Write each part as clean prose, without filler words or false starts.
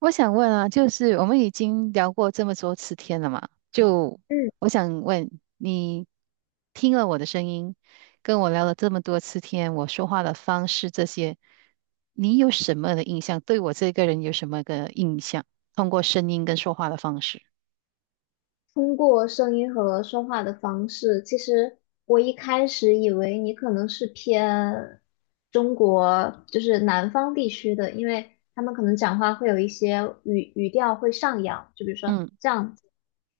我想问啊，就是我们已经聊过这么多次天了嘛，嗯，我想问你，听了我的声音，跟我聊了这么多次天，我说话的方式这些，你有什么的印象？对我这个人有什么个印象？通过声音跟说话的方式，通过声音和说话的方式，其实我一开始以为你可能是偏中国，就是南方地区的，因为他们可能讲话会有一些语调会上扬，就比如说嗯这样子，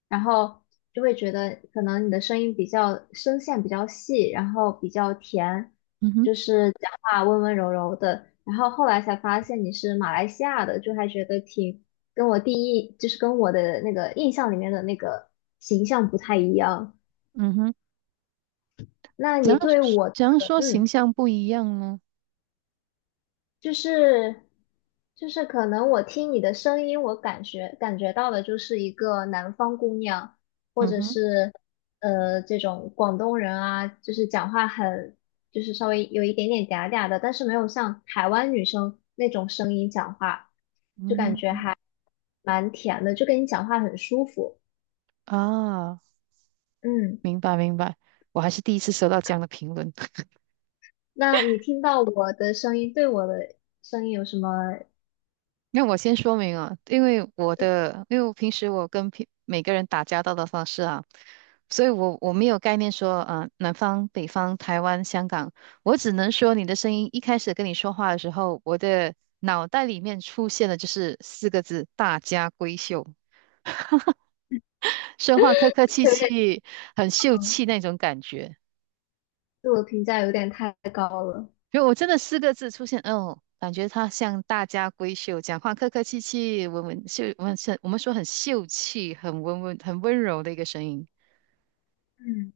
然后就会觉得可能你的声音比较声线比较细，然后比较甜，嗯哼就是讲话温温柔柔的，然后后来才发现你是马来西亚的，就还觉得挺。跟我第一就是跟我的那个印象里面的那个形象不太一样。嗯哼。那怎你样对我的，怎样说嗯，形象不一样呢？就是就是可能我听你的声音，我感觉到的就是一个南方姑娘，嗯哼这种广东人啊，就是讲话很就是稍微有一点点嗲嗲的，但是没有像台湾女生那种声音讲话嗯蛮甜的，就跟你讲话很舒服。啊。嗯，明白明白，我还是第一次收到这样的评论。那你听到我的声音，对我的声音有什么那我先说明啊，因为我的，因为我平时我跟平每个人打交道的方式啊，所以我没有概念说啊、南方、北方、台湾、香港，我只能说你的声音一开始跟你说话的时候，我的脑袋里面出现的就是四个字"大家闺秀"，说话客客气这有点气，很秀嗯气那种感觉。自我评价有点太高了。因为我真的四个字出现，哦，感觉他像大家闺秀，讲话客客气气，文文秀，我们秀，我们说很秀气，很温文，很温柔的一个声音。嗯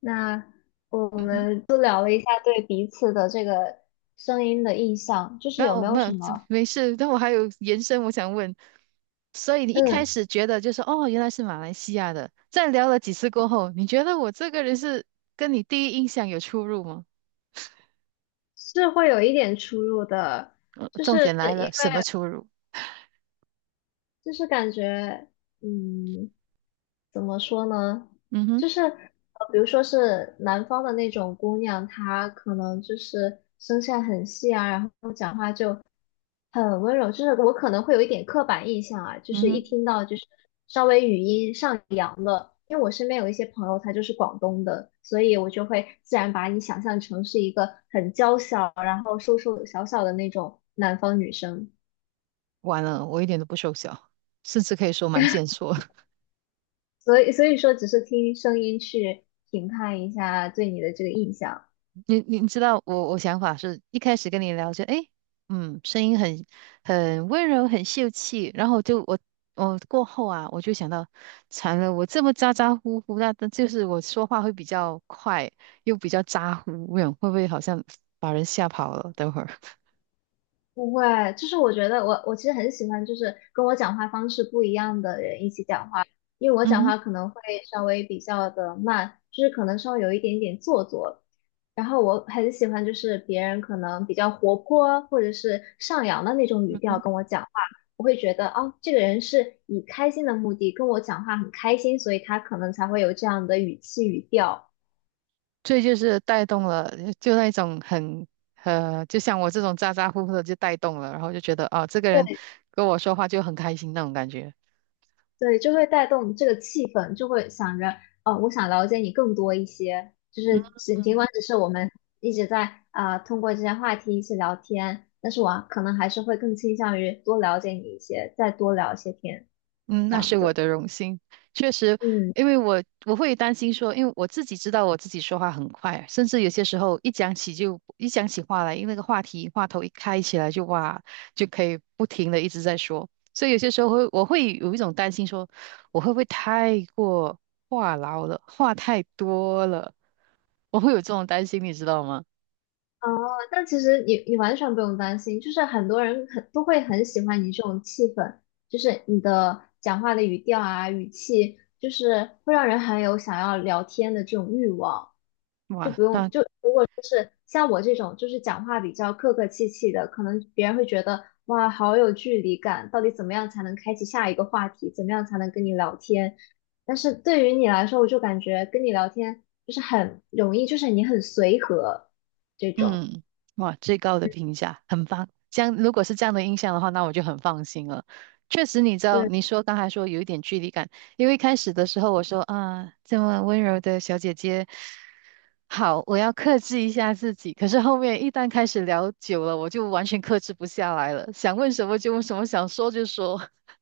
那我嗯哼。们就聊了一下对彼此的这个声音的印象，就是那有我没有没有，什这么，没事，但我还有延伸，我想问，所以你一开嗯，始觉得就是哦，原来是马来西亚的，在聊了几次过后，你觉得我这个人是跟你第一印象有出入吗？是会有一点出入的，就重是点来因了，为什么出入？就是感觉，嗯，怎么说呢？嗯哼，就是比如说是南方的那种姑娘，她可能就是声线很细啊，然后讲话就很温柔，就是我可能会有一点刻板印象啊，就嗯是一哼。听到就是稍微语音上扬了，因为我身边有一些朋友她就是广东的，所以我就会自然把你想象成是一个很娇小，然后瘦瘦小小的那种南方女生，完了，我一点都不瘦小，甚至可以说蛮健硕。所以说只是听声音去评判一下对你的这个印象。你知道我想法是一开始跟你聊就诶，嗯，声音很温柔，很秀气，然后就我过后啊，我就想到，惨了，我这么咋咋呼呼，那就是我说话会比较快，又比较咋呼，我想会不会好像把人吓跑了？等会儿，不会，就是我觉得我其实很喜欢，就是跟我讲话方式不一样的人一起讲话，因为我嗯讲哼。话可能会稍微比较的慢，就是可能稍微有一点点做作。然后我很喜欢，就是别人可能比较活泼或者是上扬的那种语调跟我讲话，我会觉得哦，这个人是以开心的目的跟我讲话很开心，所以他可能才会有这样的语气语调。这就是带动了，就那种很就像我这种咋咋呼呼的就带动了，然后就觉得啊，这个人对。跟我说话就很开心那种感觉。对，就会带动这个气氛，就会想着，哦，我想了解你更多一些，就是尽尽管只是我们一直在啊、通过这些话题一起聊天，但是我可能还是会更倾向于多了解你一些，再多聊一些天，嗯，这那样是我子。的荣幸。确实，嗯，因为我会担心说，因为我自己知道我自己说话很快，甚至有些时候一讲起话来，因为那个话题话头一开起来就哇，就可以不停的一直在说。所以有些时候我会有一种担心说，我会不会太过话痨了，话太多了，我会有这种担心，你知道吗？哦，但其实你完全不用担心，就是很多人很都会很喜欢你这种气氛，就是你的讲话的语调啊、语气，就是会让人很有想要聊天的这种欲望。就哇，不用那就像我这种就是讲话比较客客气气的，可能别人会觉得哇，好有距离感，到底怎么样才能开启下一个话题？怎么样才能跟你聊天？但是对于你来说，我就感觉跟你聊天就是很容易，就是你很随和这种。嗯，哇，最高的评价，很棒。这样，如果是这样的印象的话，那我就很放心了。确实，你知道，刚才说有一点距离感，因为一开始的时候我说啊，这么温柔的小姐姐，好，我要克制一下自己。可是后面一旦开始聊久了，我就完全克制不下来了，想问什么就问什么，想说就说。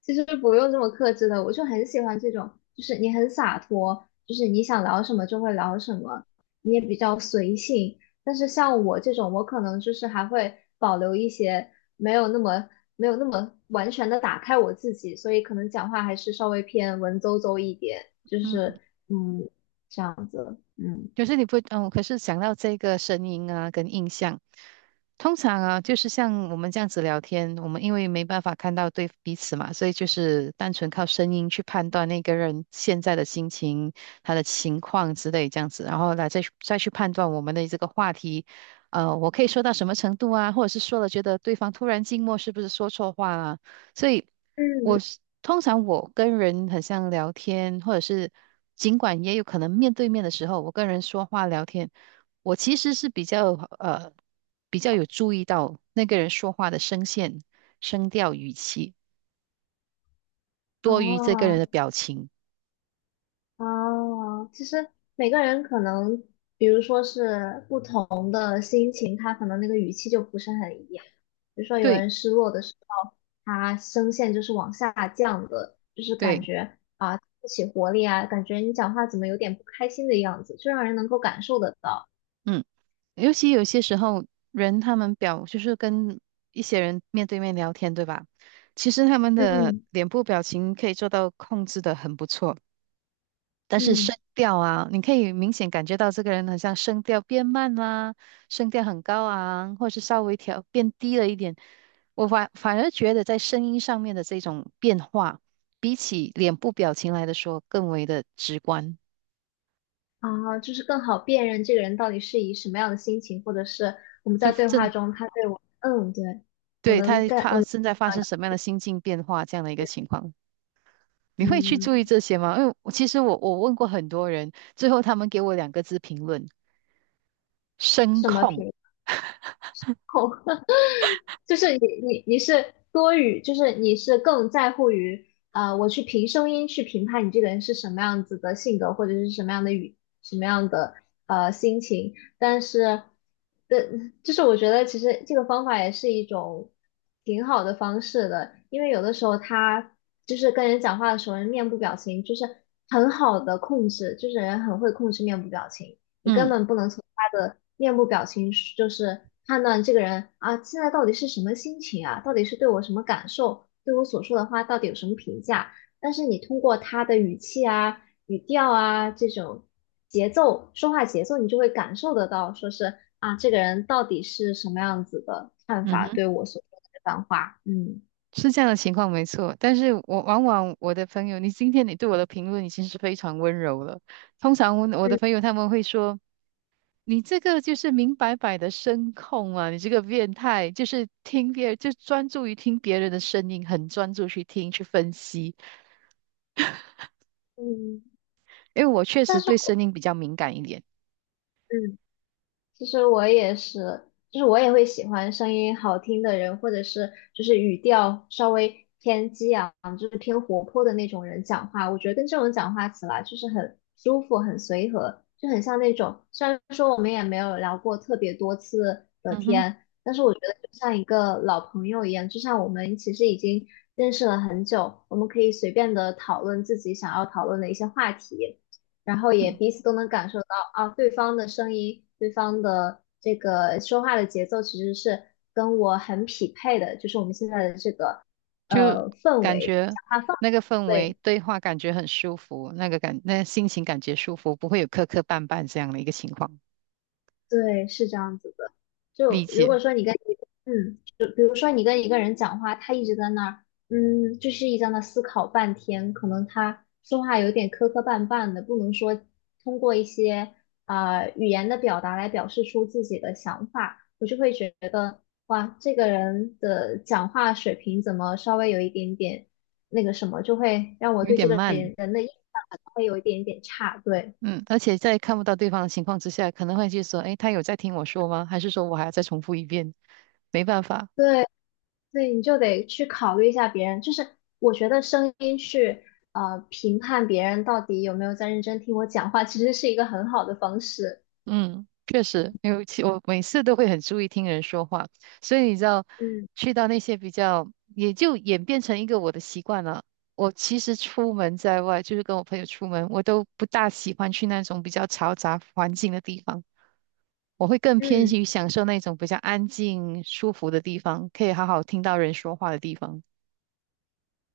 其实不用这么克制的，我就很喜欢这种，就是你很洒脱，就是你想聊什么就会聊什么，你也比较随性。但是像我这种，我可能就是还会保留一些没有那么没有那么完全的打开我自己，所以可能讲话还是稍微偏文绉绉一点，就嗯。是嗯这样子，可是你不，嗯，可是想到这个声音啊，跟印象，通常啊，就是像我们这样子聊天，我们因为没办法看到对彼此嘛，所以就是单纯靠声音去判断那个人现在的心情、他的情况之类这样子，然后来再去判断我们的这个话题，我可以说到什么程度啊，或者是说了觉得对方突然静默，是不是说错话啊？所以。嗯，我是通常我跟人很像聊天，或者是尽管也有可能面对面的时候，我跟人说话聊天，我其实是呃比较有注意到那个人说话的声线、声调、语气，多于这个人的哦，表情。哦，其实每个人可能，比如说是不同的心情，他可能那个语气就不是很一样。比如说有对人失落的时候，他声线就是往下降的，就是感对，觉啊不起活力啊，感觉你讲话怎么有点不开心的样子，就让人能够感受得到。嗯，尤其有些时候人他们就是跟一些人面对面聊天，对吧？其实他们的嗯脸部表情可以做到控制的很不错。但是声嗯，调啊，你可以明显感觉到这个人好像声调变慢啦，声调很高昂，或是稍微调变低了一点。我反而觉得在声音上面的这种变化，比起脸部表情来的说更为的直观，啊，就是更好辨认这个人到底是以什么样的心情，或者是我们就在对话正，中他对我，嗯，对，对，我能正在发生什么样的心境变化这样的一个情况。你会去注意嗯这些吗？因为我其实我问过很多人，最后他们给我两个字评论：声什么控。频率。就是你是多于，就是你是更在乎于，啊，我去凭声音去评判你这个人是什么样子的性格，或者是什么样的语，什么样的心情。但是，的，就是我觉得其实这个方法也是一种挺好的方式的，因为有的时候他就是跟人讲话的时候，人面部表情就是很好的控制，就是人很会控制面部表情。你根嗯本不能从他的面部表情是就是判断这个人啊，现在到底是什么心情啊，到底是对我什么感受，对我所说的话到底有什么评价。但是你通过他的语气啊、语调啊这种节奏、说话节奏，你就会感受得到，说是啊，这个人到底是什么样子的看嗯法哼。对我所说的这番话，嗯。是这样的情况没错，但是我往往我的朋友，你今天你对我的评论已经是非常温柔了。通常我的朋嗯友他们会说，你这个就是明摆摆的声控啊，你这个变态，就是听别人，就专注于听别人的声音，很专注去听去分析。嗯因为我确但实是。对声音比较敏感一点，嗯。其实我也是，就是我也会喜欢声音好听的人，或者是就是语调稍微偏激昂，就是偏活泼的那种人讲话。我觉得跟这种讲话起来就是很舒服、很随和，就很像那种。虽然说我们也没有聊过特别多次的嗯哼，天，但是我觉得就像一个老朋友一样，就像我们其实已经认识了很久，我们可以随便的讨论自己想要讨论的一些话题。然后也嗯，彼此都能感受到啊，对方的声音，对方的这个说话的节奏其实是跟我很匹配的，就是我们现在的这个就氛感围，觉讲话氛那个氛围，围对。对话感觉很舒服，那个感那心情感觉舒服，不会有磕磕绊绊这样的一个情况，对，是这样子的。理就如果解。说你跟一个嗯，就比如说你跟一个人讲话，他一直在那儿，嗯，就是一直在那思考半天，可能他说话有点磕磕绊绊的，不能说通过一些啊语言的表达来表示出自己的想法，我就会觉得，哇，这个人的讲话水平怎么稍微有一点点那个什么，就会让我有对这点个慢，人人的印象可能会有一点点差，对。嗯，而且在看不到对方的情况之下，可能会去说，诶，他有在听我说吗？还是说我还要再重复一遍？没办法，对，所以你就得去考虑一下别人，就是我觉得声音去评判别人到底有没有在认真听我讲话，其实是一个很好的方式。嗯，确实，尤其我每次都会很注意听人说话，所以你知道，嗯去到那些比较，也就演变成一个我的习惯了。我其实出门在外，就是跟我朋友出门，我都不大喜欢去那种比较嘈杂环境的地方。我会更偏嗯，向于享受那种比较安静、舒服的地方，可以好好听到人说话的地方。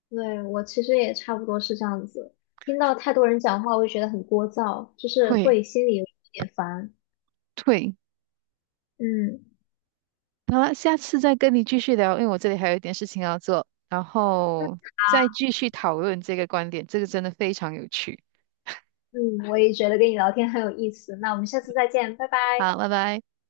对，我其实也差不多是这样子，听到太多人讲话，我会觉得很聒噪，就是会会心里有一点烦。会。嗯好了，下次再跟你继续聊，因为我这里还有一点事情要做，然后再继续讨论这个观点，这个真的非常有趣。嗯，我也觉得跟你聊天很有意思，那我们下次再见，拜拜。好，拜拜。